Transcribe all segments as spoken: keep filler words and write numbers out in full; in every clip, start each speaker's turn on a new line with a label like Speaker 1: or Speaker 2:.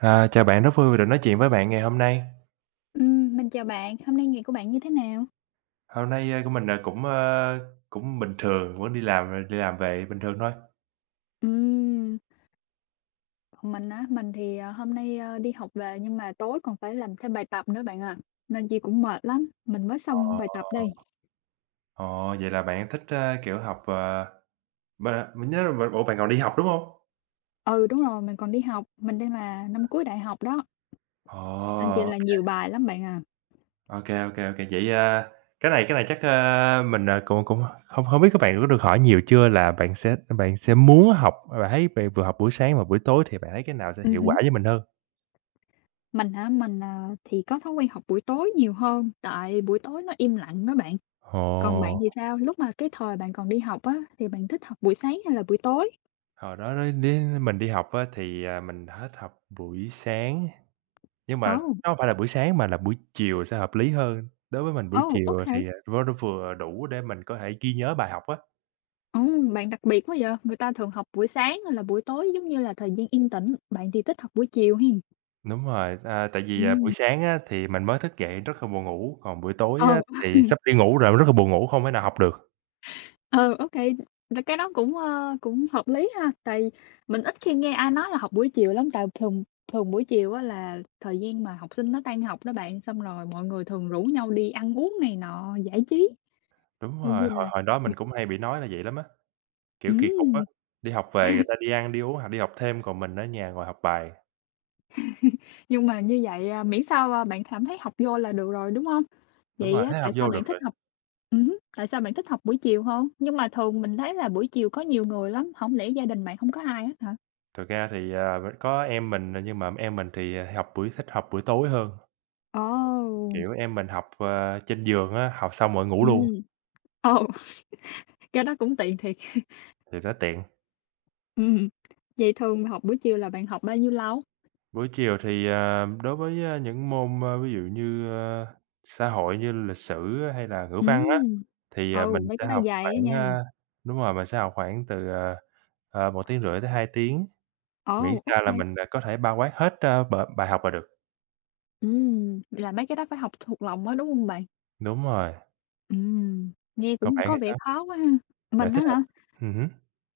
Speaker 1: À, chào bạn, rất vui vì được nói chuyện với bạn ngày hôm nay.
Speaker 2: Ừm, mình chào bạn, hôm nay ngày của bạn như thế nào?
Speaker 1: Hôm nay, ơ, của mình, ờ, cũng, ơ, cũng bình thường, vẫn đi làm ờ, đi làm về bình thường thôi.
Speaker 2: Ừm, Còn mình á, mình thì, ờ, hôm nay, ơ, đi học về nhưng mà tối còn phải làm thêm bài tập nữa bạn à, nên chị cũng mệt lắm, mình mới xong
Speaker 1: Ờ,
Speaker 2: bài tập đây.
Speaker 1: ờ, vậy là bạn thích, ơ, kiểu, học, ờ, b mình nhớ b ủa, bạn còn đi học, đúng không?
Speaker 2: Ừ, đúng rồi, mình còn đi học, mình đang là năm cuối đại học đó,
Speaker 1: Ờ,
Speaker 2: nên chị là nhiều bài lắm bạn à.
Speaker 1: ok ok. ô Vậy, a, cái này cái này chắc, ơ, mình, ờ, cũng cũng không không biết các bạn có được hỏi nhiều chưa là bạn sẽ bạn sẽ muốn học bạn thấy bạn vừa học buổi sáng và buổi tối thì bạn thấy cái nào sẽ
Speaker 2: Ừm
Speaker 1: hiệu quả
Speaker 2: hứm,
Speaker 1: với mình hơn?
Speaker 2: mình hả, mình, ờ, thì có thói quen học buổi tối nhiều hơn, tại buổi tối nó im lặng đó bạn. Còn bạn
Speaker 1: Ồ.
Speaker 2: thì sao? Lúc mà cái thời bạn còn đi học á, thì bạn thích học buổi sáng hay là buổi tối?
Speaker 1: Hồi đó đó đến mình đi học á thì, à, mình hết học buổi sáng, nhưng mà
Speaker 2: Oh,
Speaker 1: nó hông phải là buổi sáng mà là buổi chiều sẽ hợp lý hơn. Đối với mình buổi
Speaker 2: oh,
Speaker 1: chiều thì,
Speaker 2: OK.
Speaker 1: à, vó nó vừa đủ để mình có thể ghi nhớ bài học á.
Speaker 2: Ồ, bạn đặc biệt quá vậy! Người ta thường học buổi sáng hay là buổi tối, giống như là thời gian yên tĩnh, bạn thì thích học buổi chiều hen.
Speaker 1: Đúng rồi, à, tại vì, à, buổi
Speaker 2: Ừm.
Speaker 1: sáng á thì mình mới thức dậy rất là buồn ngủ, còn buổi
Speaker 2: Ờ,
Speaker 1: tối á thì sắp đi ngủ rồi rất là buồn ngủ, không thể nào học được.
Speaker 2: ờ, OK, là cái đó cũng, ơ, cũng hợp lý ha, tại mình ít khi nghe ai nói là học buổi chiều lắm, tại thường thường buổi chiều á là thời gian mà học sinh nó tan học đó bạn, xong rồi mọi người thường rủ nhau đi ăn uống này nọ, giải trí,
Speaker 1: Đúng
Speaker 2: nên
Speaker 1: rồi,
Speaker 2: như
Speaker 1: hồi
Speaker 2: là
Speaker 1: hồi đó mình cũng hay bị nói là vậy lắm á, kiểu, kỳ cục á,
Speaker 2: ừm.
Speaker 1: đi học về người ta đi ăn, đi uống hoặc đi học thêm, còn mình ở nhà ngồi học bài.
Speaker 2: Nhưng mà như vậy, à, miễn sao, a, bạn cảm thấy học vô là được rồi, đúng không?
Speaker 1: Đúng
Speaker 2: Vậy
Speaker 1: rồi,
Speaker 2: á,
Speaker 1: thế
Speaker 2: tại
Speaker 1: học
Speaker 2: sao
Speaker 1: vô
Speaker 2: bạn
Speaker 1: được
Speaker 2: thích
Speaker 1: rồi.
Speaker 2: học ừm tại sao bạn thích học buổi chiều hơn? Nhưng mà thường mình thấy là buổi chiều có nhiều người lắm, không lẽ gia đình bạn không có ai hết hả?
Speaker 1: Thực ra thì, à, v có em mình, à, nhưng mà em mình thì, à, học buổi thích học buổi tối hơn,
Speaker 2: Ồ!
Speaker 1: kiểu, em mình học, ờ, trên giường á, học xong rồi ngủ luôn
Speaker 2: Ừm. Ồ, cái đó cũng tiện thiệt.
Speaker 1: thì nó tiện.
Speaker 2: Ừm, Vậy thường học buổi chiều là bạn học bao nhiêu lâu?
Speaker 1: Buổi chiều thì, à, đối với, a, những môn, a, ví dụ như, ơ, xã hội như lịch sử hay là ngữ
Speaker 2: Ừm,
Speaker 1: văn á,
Speaker 2: ừ.
Speaker 1: thì, à,
Speaker 2: Ồ,
Speaker 1: mình
Speaker 2: mấy cái
Speaker 1: sẽ
Speaker 2: đó
Speaker 1: học
Speaker 2: dài á
Speaker 1: khoảng,
Speaker 2: nha.
Speaker 1: a đúng rồi, mình sẽ học khoảng từ, ờ, ờ, một phẩy năm tiếng rưỡi tới hai tiếng, miễn
Speaker 2: Ồ, ok
Speaker 1: sao là
Speaker 2: kê.
Speaker 1: mình, à, có thể bao quát hết, a, b bài học là được.
Speaker 2: Vậy là mấy cái đó phải học thuộc lòng á, đúng không bạn?
Speaker 1: Đúng rồi,
Speaker 2: Ừm, nghe
Speaker 1: còn
Speaker 2: cũng
Speaker 1: bạn
Speaker 2: có
Speaker 1: thì
Speaker 2: vẻ
Speaker 1: sao?
Speaker 2: khó quá ha.
Speaker 1: Bạn
Speaker 2: Mình á
Speaker 1: thích học?
Speaker 2: hả?
Speaker 1: Ừm hứm.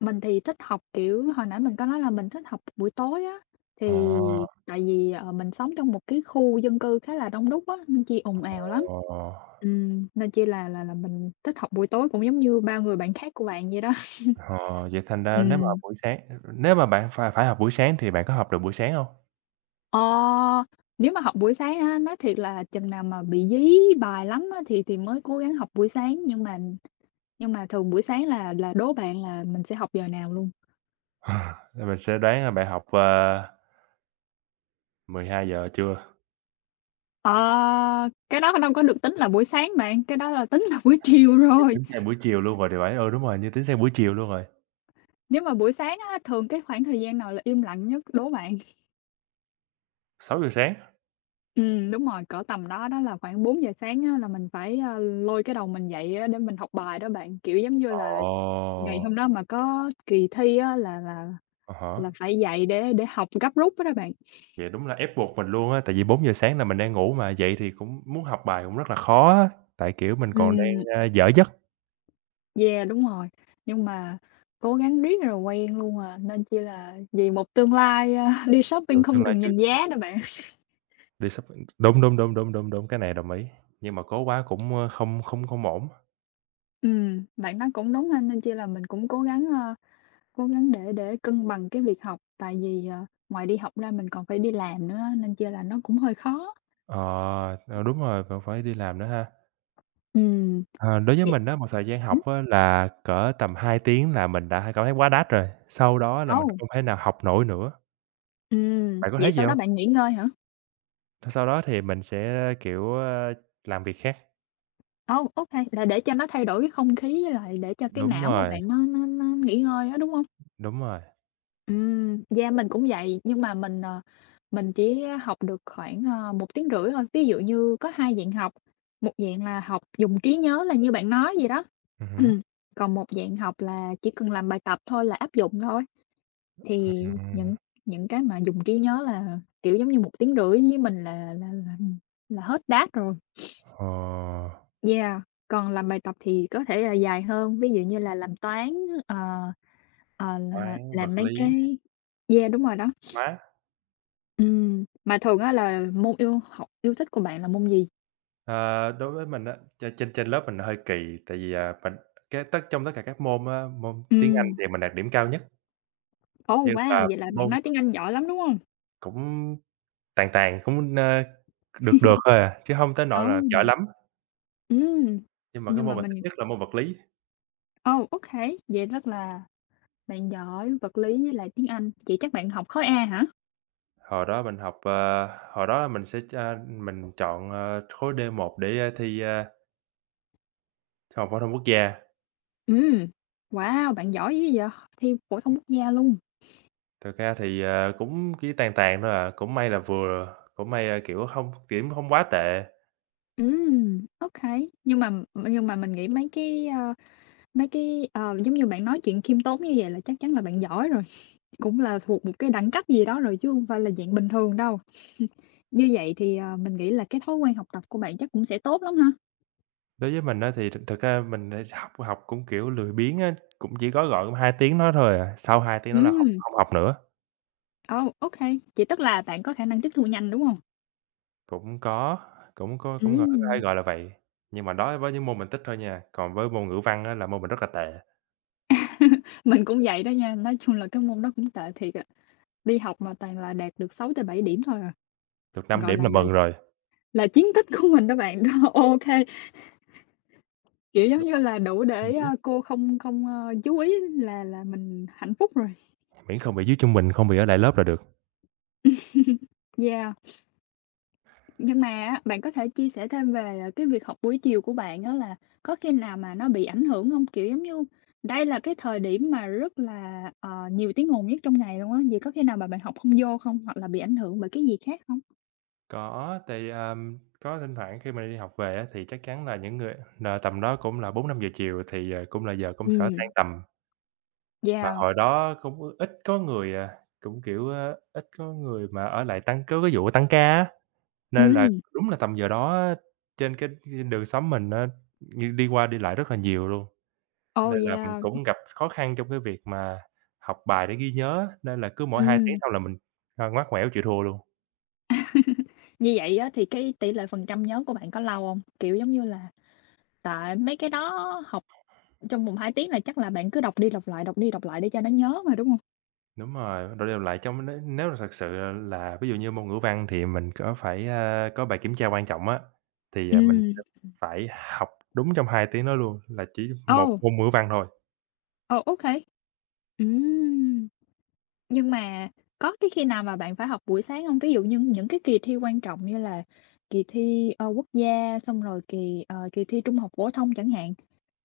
Speaker 2: Mình thì thích học, kiểu, hồi nãy mình có nói là mình thích học buổi tối á, thì tại vì, ờ, mình sống trong một cái khu dân cư khá là đông đúc á, nên chi ồn ào lắm.
Speaker 1: Ồ!
Speaker 2: Ừm, nên chi là là là mình thích học buổi tối cũng giống như bao người bạn khác của bạn vậy đó.
Speaker 1: Ờ, vậy thành ra nếu mà
Speaker 2: Ừm.
Speaker 1: buổi sáng nếu mà bạn phải phải học buổi sáng thì bạn có học được buổi sáng hông?
Speaker 2: Ờ, nếu mà học buổi sáng á, nói thiệt là chừng nào mà bị dí bài lắm á thì thì mới cố gắng học buổi sáng, nhưng mà nhưng mà thường buổi sáng là là đố bạn là mình sẽ học giờ nào luôn.
Speaker 1: Thì mình sẽ đoán là bạn học, ờ, mười hai giờ trưa,
Speaker 2: Ờ, cái đó đâu có được tính là buổi sáng bạn, cái đó là tính là buổi chiều
Speaker 1: giờ
Speaker 2: rồi.
Speaker 1: tính sang buổi chiều luôn rồi thì phải. Ừ, đúng rồi, như tính sang buổi chiều luôn rồi,
Speaker 2: Nếu mà buổi sáng á, thường cái khoảng thời gian nào là im lặng nhất đố bạn?
Speaker 1: sáu giờ sáng.
Speaker 2: Ừm, đúng rồi, cỡ tầm đó đó là khoảng bốn giờ sáng á, là mình phải, a, lôi cái đầu mình dậy á, để mình học bài đó bạn. Kiểu, giống như là, ngày
Speaker 1: Ồ!
Speaker 2: hôm đó mà có kỳ thi á, là là
Speaker 1: À há,
Speaker 2: là phải dậy để để học gấp rút đó đó bạn.
Speaker 1: vậy đúng là ép buộc mình luôn á, tại vì bốn giờ sáng là mình đang ngủ mà, dậy thì cũng muốn học bài cũng rất là khó á, tại, kiểu, mình còn đang,
Speaker 2: Ừm,
Speaker 1: a, dở giấc,
Speaker 2: yeah, đúng rồi, nhưng mà cố gắng riết rồi quen luôn à, nên chỉ là vì một tương lai, a, đi shopping
Speaker 1: kiểu, tương
Speaker 2: không cần
Speaker 1: lai chưa
Speaker 2: nhìn giá đó bạn.
Speaker 1: đi sắp đúng, đúng, đúng, đúng, đúng, đúng, cái này đồng ý, nhưng mà cố quá cũng, ơ, không không không ổn.
Speaker 2: Ừm, bạn nói cũng đúng anh nên chi là mình cũng cố gắng, ơ, cố gắng để để cân bằng cái việc học, tại vì, ờ, ngoài đi học ra mình còn phải đi làm nữa nên chi là nó cũng hơi khó.
Speaker 1: Ờ, ờ, đúng rồi, vẫn phải đi làm nữa ha.
Speaker 2: Ừm,
Speaker 1: Ờ, đối với
Speaker 2: vậy
Speaker 1: mình á, một thời gian
Speaker 2: ừm,
Speaker 1: học á là cỡ tầm hai tiếng là mình đã cảm thấy quá đắt rồi, sau đó là
Speaker 2: ồ,
Speaker 1: mình không thể nào học nổi nữa.
Speaker 2: ừm,
Speaker 1: Bạn có
Speaker 2: Vậy
Speaker 1: thấy gì
Speaker 2: sau đó
Speaker 1: hông?
Speaker 2: bạn nghỉ ngơi hả?
Speaker 1: Sau đó thì mình sẽ, kiểu, ơ, làm việc khác.
Speaker 2: Oh, OK, là để cho nó thay đổi cái không khí với lại để cho cái
Speaker 1: Đúng
Speaker 2: não của
Speaker 1: rồi,
Speaker 2: bạn nó nó nó nghỉ ngơi á, đúng không?
Speaker 1: đúng rồi.
Speaker 2: Ừm, yeah, mình cũng vậy, nhưng mà mình, ờ, mình chỉ học được khoảng, ờ, một phẩy năm tiếng rưỡi thôi. Ví dụ như có hai dạng học, một dạng là học dùng trí nhớ là như bạn nói vậy đó,
Speaker 1: Ừm hứm.
Speaker 2: còn một dạng học là chỉ cần làm bài tập thôi là áp dụng thôi. Thì
Speaker 1: Ừm,
Speaker 2: những những cái mà dùng trí nhớ là, kiểu, giống như một tiếng rưỡi với mình là là là là hết đát rồi.
Speaker 1: ờ,
Speaker 2: Yeah, còn làm bài tập thì có thể là dài hơn, ví dụ như là làm toán, ờ, ờ, là
Speaker 1: toán,
Speaker 2: làm
Speaker 1: vật
Speaker 2: mấy
Speaker 1: lý,
Speaker 2: cái yeah, đúng rồi đó.
Speaker 1: hóa.
Speaker 2: Ừm, mà thường á là môn yêu học yêu thích của bạn là môn gì?
Speaker 1: Ờ, đối với mình á, ch trên trên lớp mình hơi kỳ, tại vì, à, mình cái tất trong tất cả các môn á, môn tiếng Anh
Speaker 2: Ừm,
Speaker 1: thì mình đạt điểm cao nhất,
Speaker 2: oh
Speaker 1: nhưng
Speaker 2: wow,
Speaker 1: mà
Speaker 2: vậy là bạn
Speaker 1: môn
Speaker 2: nói tiếng Anh giỏi lắm, đúng hông?
Speaker 1: cũng Tàn tàn, cũng, ơ, được được thôi à, chứ hông tới
Speaker 2: Ồ,
Speaker 1: nỗi là giỏi lắm,
Speaker 2: ừm,
Speaker 1: nhưng mà cái
Speaker 2: nhưng mà
Speaker 1: môn mình thích
Speaker 2: mình
Speaker 1: nhất là môn vật lý.
Speaker 2: ồ, ô vậy tức là bạn giỏi vật lý với lại tiếng Anh, vậy chắc bạn học khối A hả?
Speaker 1: Hồi đó mình học, ờ, hồi đó mình sẽ ch Mình chọn, ờ, khối đê một để, a, thi, a, Trung học phổ thông quốc gia.
Speaker 2: Ừm, wow, bạn giỏi dữ vậy, thi phổ thông quốc gia luôn.
Speaker 1: Thực ra thì, ờ, cũng chỉ tàn tàn thôi à, cũng may là vừa, cũng may là, kiểu, hông điểm hông quá tệ.
Speaker 2: Ừm, ô Nhưng mà nhưng mà mình nghĩ mấy cái, ơ, mấy cái, ờ, giống như bạn nói chuyện khiêm tốn như vậy là chắc chắn là bạn giỏi rồi, cũng là thuộc một cái đẳng cấp gì đó rồi chứ hông phải là dạng bình thường đâu. Như vậy thì, ờ, mình nghĩ là cái thói quen học tập của bạn chắc cũng sẽ tốt lắm ha?
Speaker 1: Đối với mình á thì thực thực ra mình lại học học cũng, kiểu, lười biếng á, cũng chỉ gói gọn cũng hai tiếng đó thôi à, sau hai tiếng đó là không
Speaker 2: Ừm,
Speaker 1: không học nữa.
Speaker 2: ồ, ô kê, tức là bạn có khả năng tiếp thu nhanh, đúng không?
Speaker 1: Cũng có, cũng có cũng có có thể
Speaker 2: Ừm,
Speaker 1: gọi là vậy, nhưng mà đó với những môn mình thích thôi nha, còn với môn ngữ văn á là môn mình rất là tệ,
Speaker 2: mình cũng vậy đó nha, nói chung là cái môn đó cũng tệ thiệt à, đi học mà toàn là đạt được sáu tới bảy điểm thôi à,
Speaker 1: được năm
Speaker 2: gọi
Speaker 1: điểm
Speaker 2: là
Speaker 1: là
Speaker 2: là
Speaker 1: mừng rồi.
Speaker 2: là chiến tích của mình đó bạn, đó, ô kiểu, giống
Speaker 1: Đúng,
Speaker 2: như là đủ
Speaker 1: ừm
Speaker 2: để,
Speaker 1: hứm,
Speaker 2: a, cô không không, ơ, chú ý là là mình hạnh phúc rồi,
Speaker 1: miễn không bị dưới trung bình, không bị ở lại lớp là được.
Speaker 2: yeah. Nhưng mà á, bạn có thể chia sẻ thêm về, ờ, cái việc học buổi chiều của bạn đó là có khi nào mà nó bị ảnh hưởng không? Kiểu, giống như, đây là cái thời điểm mà rất là, ờ, nhiều tiếng ồn nhất trong ngày luôn á, vậy có khi nào mà bạn học không vô không? Hoặc là bị ảnh hưởng bởi cái gì khác không?
Speaker 1: Có, thì, ờm, có thỉnh thoảng khi mà đi học về á thì chắc chắn là những người là tầm đó cũng là bốn năm giờ chiều thì, ờ, cũng là giờ công sở tan
Speaker 2: Ừm.
Speaker 1: tầm, mà
Speaker 2: Yeah.
Speaker 1: hồi đó cũng ít có người, à, cũng, kiểu, ơ, ít có người mà ở lại tăng có cái vụ tăng ca á. Nên là
Speaker 2: Ừm,
Speaker 1: đúng là tầm giờ đó á, trên cái trên đường xóm mình á, như đi qua đi lại rất là nhiều luôn,
Speaker 2: oh,
Speaker 1: nên là mình
Speaker 2: yeah.
Speaker 1: cũng gặp khó khăn trong cái việc mà học bài để ghi nhớ nên là cứ mỗi hai tiếng
Speaker 2: Ừm,
Speaker 1: sau là mình, a, ngoắt ngoẻo chịu thua luôn.
Speaker 2: như vậy á thì cái tỷ lệ phần trăm nhớ của bạn có lâu không? Kiểu, giống như là, tại mấy cái đó học trong vòng hai tiếng là chắc là bạn cứ đọc đi đọc lại, đọc đi đọc lại để cho nó nhớ mà, đúng không?
Speaker 1: Đúng rồi, đổi đều lại trong nếu nếu là thật sự là ví dụ như môn ngữ văn thì mình có phải, a, có bài kiểm tra quan trọng á, thì, à, mình sẽ
Speaker 2: Ừm.
Speaker 1: phải học đúng trong hai tiếng đó luôn, là chỉ một
Speaker 2: Oh,
Speaker 1: môn ngữ văn thôi.
Speaker 2: ồ, okay. Ừm. Nhưng mà có cái khi nào mà bạn phải học buổi sáng hông? Ví dụ như những cái kỳ thi quan trọng như là kỳ thi, ờ, quốc gia, xong rồi kỳ, ờ, kỳ thi trung học phổ thông chẳng hạn,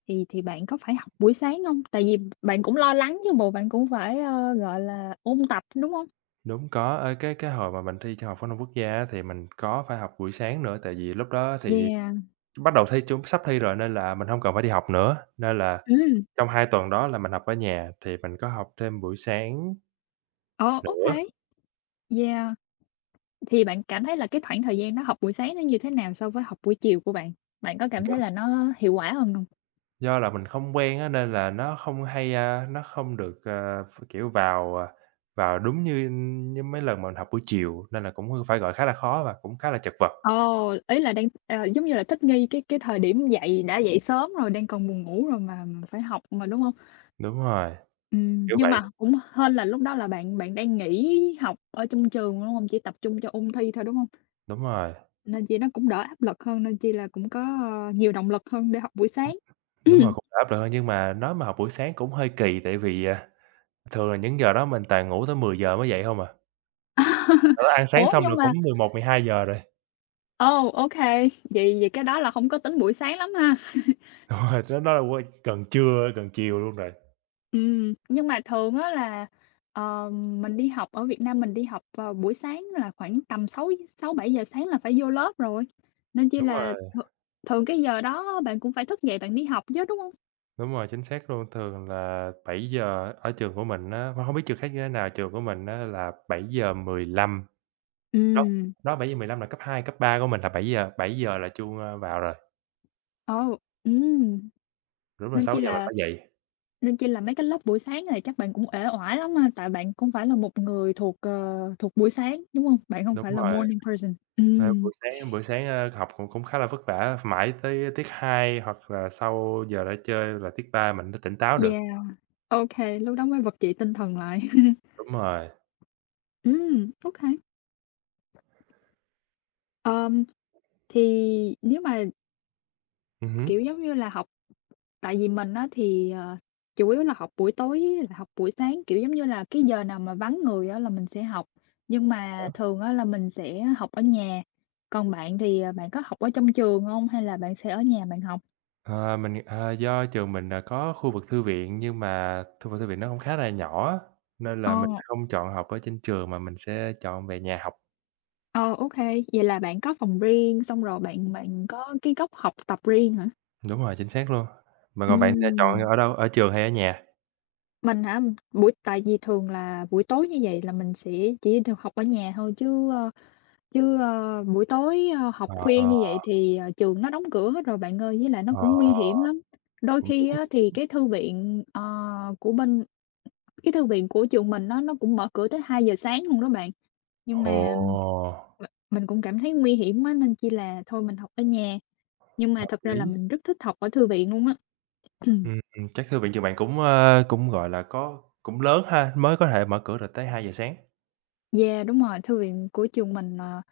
Speaker 2: thì thì bạn có phải học buổi sáng hông? Tại vì bạn cũng lo lắng chứ bộ, bạn cũng phải, ơ, gọi là, ôn tập, đúng hông?
Speaker 1: Đúng, có, ơ, cái cái hồi mà mình thi Trung học phổ thông quốc gia á thì mình có phải học buổi sáng nữa, tại vì lúc đó thì
Speaker 2: Yeah,
Speaker 1: bắt đầu thi chung sắp thi rồi nên là mình hông cần phải đi học nữa. Nên là
Speaker 2: ừm,
Speaker 1: trong hai tuần đó là mình học ở nhà thì mình có học thêm buổi sáng
Speaker 2: ờ, ô kê.
Speaker 1: nữa,
Speaker 2: Yeah, thì bạn cảm thấy là cái khoảng thời gian đó học buổi sáng nó như thế nào so với học buổi chiều của bạn? Bạn có
Speaker 1: mình
Speaker 2: cảm thấy
Speaker 1: cảm
Speaker 2: là nó hiệu quả hơn hông?
Speaker 1: do là mình không quen á nên là nó không hay, a, nó không được, ờ, ph kiểu, vào, à, vào đúng như như mấy lần mà mình học buổi chiều, nên là cũng phải, gọi, khá là khó và cũng khá là chật vật.
Speaker 2: Ồ, ý là đang, ờ, giống như là, thích nghi cái cái thời điểm dậy đã dậy sớm rồi, đang còn buồn ngủ rồi mà mà phải học mà, đúng hông?
Speaker 1: Đúng rồi,
Speaker 2: Ừm,
Speaker 1: kiểu
Speaker 2: nhưng
Speaker 1: vậy,
Speaker 2: mà cũng hên là lúc đó là bạn bạn đang nghỉ học ở trong trường, đúng hông? Chỉ tập trung cho ôn thi thôi, đúng hông?
Speaker 1: đúng rồi.
Speaker 2: Nên chi nó cũng đỡ áp lực hơn, nên chi là cũng có, ờ, nhiều động lực hơn để học buổi sáng.
Speaker 1: Đúng rồi, cũng đã áp lực hơn nhưng mà nói mà học buổi sáng cũng hơi kỳ tại vì, à, thường là những giờ đó mình toàn ngủ tới mười giờ mới dậy hông à. Sau đó ăn sáng
Speaker 2: Ủa,
Speaker 1: xong
Speaker 2: nhưng
Speaker 1: là cũng
Speaker 2: mà
Speaker 1: mười một giờ-mười hai giờ rồi,
Speaker 2: ồ, ô kê, vậy vậy cái đó là hông có tính buổi sáng lắm ha?
Speaker 1: đúng rồi, đó đó là qua gần trưa, gần chiều luôn rồi.
Speaker 2: Ừm, nhưng mà thường á là, ờ, mình đi học ở Việt Nam mình đi học vào buổi sáng là khoảng tầm sáu sáu bảy giờ sáng là phải vô lớp rồi, nên chỉ
Speaker 1: Đúng
Speaker 2: là
Speaker 1: rồi,
Speaker 2: th thường cái giờ đó bạn cũng phải thức dậy bạn đi học chứ, đúng hông?
Speaker 1: đúng rồi, chính xác luôn, thường là bảy giờ ở trường của mình á, hông hông biết trường khác như thế nào, trường của mình á là bảy giờ mười lăm, đó,
Speaker 2: Ừm.
Speaker 1: đó, bảy giờ mười lăm là cấp hai cấp ba của mình là bảy giờ, giờ là chuông, ơ, vào rồi,
Speaker 2: Ồ ừm,
Speaker 1: đúng là
Speaker 2: nên
Speaker 1: sáu
Speaker 2: chi
Speaker 1: giờ mình
Speaker 2: là
Speaker 1: phải dậy.
Speaker 2: nên chi là mấy cái lớp buổi sáng này chắc bạn cũng uể oải lắm ha, tại bạn cũng phải là một người thuộc, ờ, thuộc buổi sáng, đúng hông? Bạn hông
Speaker 1: Đúng
Speaker 2: phải là
Speaker 1: rồi.
Speaker 2: morning person.
Speaker 1: Ờ,
Speaker 2: Ừm.
Speaker 1: buổi sáng buổi sáng, ơ, học cũng cũng khá là vất vả, mãi tới tiết hai hoặc là sau giờ ra chơi là tiết ba mình mới tỉnh táo được.
Speaker 2: Yeah, OK, lúc đó mới vực dậy tinh thần lại.
Speaker 1: Đúng rồi,
Speaker 2: Ừm, OK. Ờm Thì nếu mà,
Speaker 1: ừm hứm.
Speaker 2: kiểu, giống như là, học tại vì mình á thì, ờ, chủ yếu là học buổi tối với lại học buổi sáng, kiểu, giống như là, cái giờ nào mà vắng người á là mình sẽ học, nhưng mà
Speaker 1: Hiểu.
Speaker 2: thường á là mình sẽ học ở nhà. Còn bạn thì, ờ, bạn có học ở trong trường không hay là bạn sẽ ở nhà bạn học?
Speaker 1: Ờ, mình nghĩ ờ, do trường mình, à, có khu vực thư viện nhưng mà khu vực thư viện nó cũng khá là nhỏ á, nên
Speaker 2: Ờ,
Speaker 1: là mình không chọn học ở trên trường mà mình sẽ chọn về nhà học.
Speaker 2: ờ, ok, vậy là bạn có phòng riêng xong rồi bạn bạn có cái góc học tập riêng hả?
Speaker 1: Đúng rồi, chính xác luôn. Mà còn bạn, à, chọn
Speaker 2: Ừm.
Speaker 1: ở đâu, ở trường hay ở nhà?
Speaker 2: Mình hả? Buổi tại vì thường là buổi tối như vậy là mình sẽ chỉ được học ở nhà thôi chứ, ơ, chứ, ơ, buổi tối, ơ, học khuya
Speaker 1: Ờ,
Speaker 2: như vậy thì, ờ, trường nó đóng cửa hết rồi bạn ơi, với lại nó
Speaker 1: ờ,
Speaker 2: cũng nguy hiểm lắm. Đôi
Speaker 1: cũng
Speaker 2: khi
Speaker 1: đúng.
Speaker 2: á thì cái thư viện, ờ, của bên cái thư viện của trường mình nó nó cũng mở cửa tới hai giờ sáng luôn đó bạn, nhưng
Speaker 1: Ồ,
Speaker 2: mà m mình cũng cảm thấy nguy hiểm quá nên chỉ là thôi mình học ở nhà, nhưng mà thật ra là
Speaker 1: lý.
Speaker 2: mình rất thích học ở thư viện luôn á.
Speaker 1: Ừm, ừm, chắc thư viện trường bạn cũng, ơ, cũng, gọi là, có cũng lớn ha, mới có thể mở cửa được tới hai giờ sáng.
Speaker 2: Yeah, đúng rồi, thư viện của trường mình, ờ,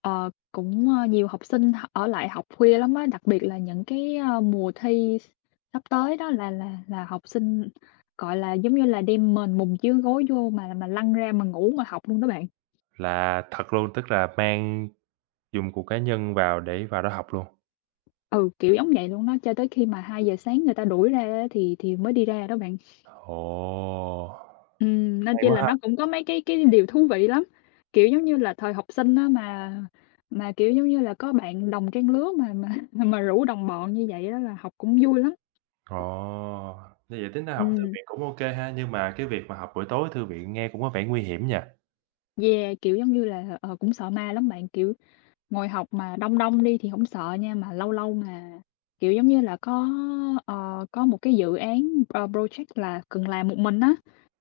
Speaker 2: ờ, cũng, ơ, nhiều học sinh h ở lại học khuya lắm á, đặc biệt là những cái, ơ, mùa thi sắp tới đó là là là học sinh, gọi là, giống như là, đem mền mùng chiếu gối vô mà mà lăn ra mà ngủ mà học luôn đó bạn.
Speaker 1: Là thật luôn, tức là mang dụng cụ cá nhân vào để vào đó học luôn.
Speaker 2: Ừ, kiểu giống vậy luôn đó, cho tới khi mà hai giờ sáng người ta đuổi ra á thì thì mới đi ra đó bạn.
Speaker 1: Ồ!
Speaker 2: Ừm, nên
Speaker 1: Hay
Speaker 2: chi
Speaker 1: quá
Speaker 2: là nó
Speaker 1: ha!
Speaker 2: cũng có mấy cái cái điều thú vị lắm, kiểu, giống như là thời học sinh á mà mà, kiểu, giống như là, có bạn đồng trang lứa mà mà mà rủ đồng bọn như vậy đó là học cũng vui lắm.
Speaker 1: Ồ! Như vậy tính ra học ở thư
Speaker 2: Ừm,
Speaker 1: viện cũng ô kê ha, nhưng mà cái việc mà học buổi tối ở thư viện nghe cũng có vẻ nguy hiểm nhỉ?
Speaker 2: yeah, kiểu, giống như là, ờ, cũng sợ ma lắm bạn, kiểu, ngồi học mà đông đông đi thì không sợ nha, mà lâu lâu mà, kiểu, giống như là, có, ờ, có một cái dự án, ờ, project là cần làm một mình á,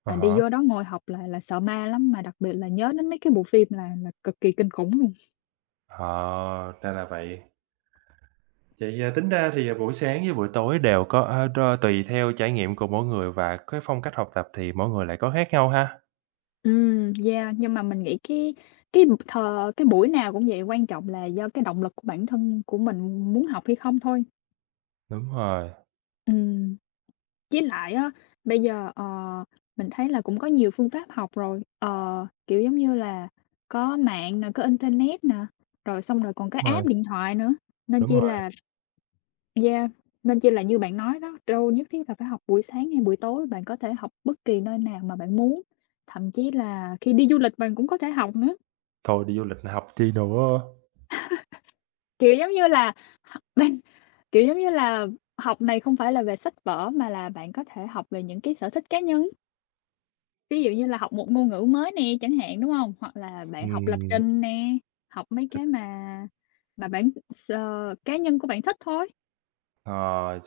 Speaker 1: À
Speaker 2: mà đi
Speaker 1: há,
Speaker 2: vô đó ngồi học là là sợ ma lắm, mà đặc biệt là nhớ đến mấy cái bộ phim là là cực kỳ kinh khủng.
Speaker 1: ờ, ra là vậy. Vậy, à, tính ra thì, à, buổi sáng với buổi tối đều có a, đo tùy theo trải nghiệm của mỗi người và cái phong cách học tập thì mỗi người lại có khác nhau ha.
Speaker 2: Ừm, yeah, nhưng mà mình nghĩ cái cái thờ cái buổi nào cũng vậy, quan trọng là do cái động lực của bản thân của mình muốn học hay không thôi.
Speaker 1: Đúng rồi.
Speaker 2: Ừm, với lại á, bây giờ, ờ, mình thấy là cũng có nhiều phương pháp học rồi, ờ, kiểu, giống như là có mạng nè, có internet nè, rồi xong rồi còn có
Speaker 1: Đúng rồi,
Speaker 2: app điện thoại nữa, nên
Speaker 1: đúng
Speaker 2: chi
Speaker 1: rồi.
Speaker 2: là yeah, nên chi là như bạn nói đó, đâu nhất thiết là phải học buổi sáng hay buổi tối, bạn có thể học bất kỳ nơi nào mà bạn muốn, thậm chí là khi đi du lịch bạn cũng có thể học nữa.
Speaker 1: Thôi đi du lịch là học chi nữa.
Speaker 2: Kiểu, giống như là, h bên Kiểu, giống như là, học này không phải là về sách vở mà là bạn có thể học về những cái sở thích cá nhân, ví dụ như là học một ngôn ngữ mới nè chẳng hạn, đúng không? Hoặc là bạn học lập
Speaker 1: Ừm.
Speaker 2: trình nè, học mấy cái mà mà bạn ờ, cá nhân của bạn thích thôi.
Speaker 1: Ờ,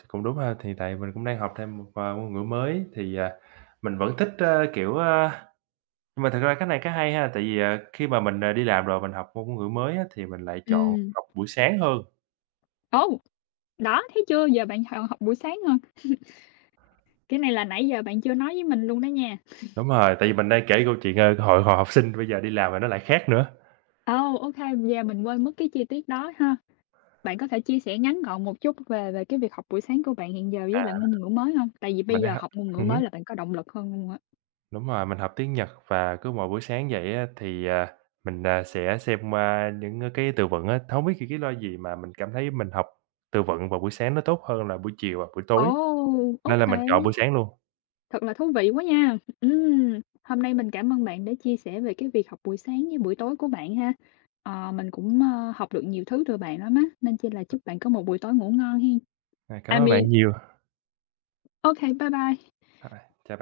Speaker 1: cũng đúng ha, thì tại mình cũng đang học thêm một, ờ, ngôn ngữ mới thì, à, mình vẫn thích, ơ, kiểu, ơ nhưng mà thật ra cái này cái hay ha, tại vì, à, khi mà mình, à, đi làm rồi mình học ngôn ngôn ngữ mới á, thì mình lại chọn
Speaker 2: Ừ.
Speaker 1: học buổi sáng hơn.
Speaker 2: Ồ! Đó, thấy chưa? Giờ bạn h học buổi sáng hơn, cái này là nãy giờ bạn chưa nói với mình luôn đó nha.
Speaker 1: Đúng rồi, tại vì mình đang kể câu chuyện, ờ, hồi hồi học sinh, bây giờ đi làm rồi nó lại khác nữa.
Speaker 2: Ồ, ô kê, giờ mình quên mất cái chi tiết đó ha. Bạn có thể chia sẻ ngắn gọn một chút về về cái việc học buổi sáng của bạn hiện giờ với lại ngôn ngữ mới không? Tại vì bây
Speaker 1: Mình đang
Speaker 2: giờ
Speaker 1: h
Speaker 2: học ngôn ngữ
Speaker 1: Ừm hứm.
Speaker 2: mới là bạn có động lực hơn luôn á.
Speaker 1: Đúng rồi, mình học tiếng Nhật và cứ mỗi buổi sáng dậy á thì, à, mình, à, sẽ xem qua những, cái từ vựng á. Hông biết vì cái lo gì mà mình cảm thấy mình học từ vựng vào buổi sáng nó tốt hơn là buổi chiều và buổi
Speaker 2: Ồ,
Speaker 1: tối,
Speaker 2: ô
Speaker 1: nên là mình chọn buổi sáng luôn.
Speaker 2: Thật là thú vị quá nha. Ừm, hôm nay mình cảm ơn bạn đã chia sẻ về cái việc học buổi sáng với buổi tối của bạn ha. Ờ, mình cũng, ơ, học được nhiều thứ từ bạn lắm á, nên chi là chúc bạn có một buổi tối ngủ ngon hen.
Speaker 1: À, cảm
Speaker 2: I
Speaker 1: ơn
Speaker 2: mean,
Speaker 1: bạn nhiều.
Speaker 2: ô bye bye.
Speaker 1: À, chào bạn.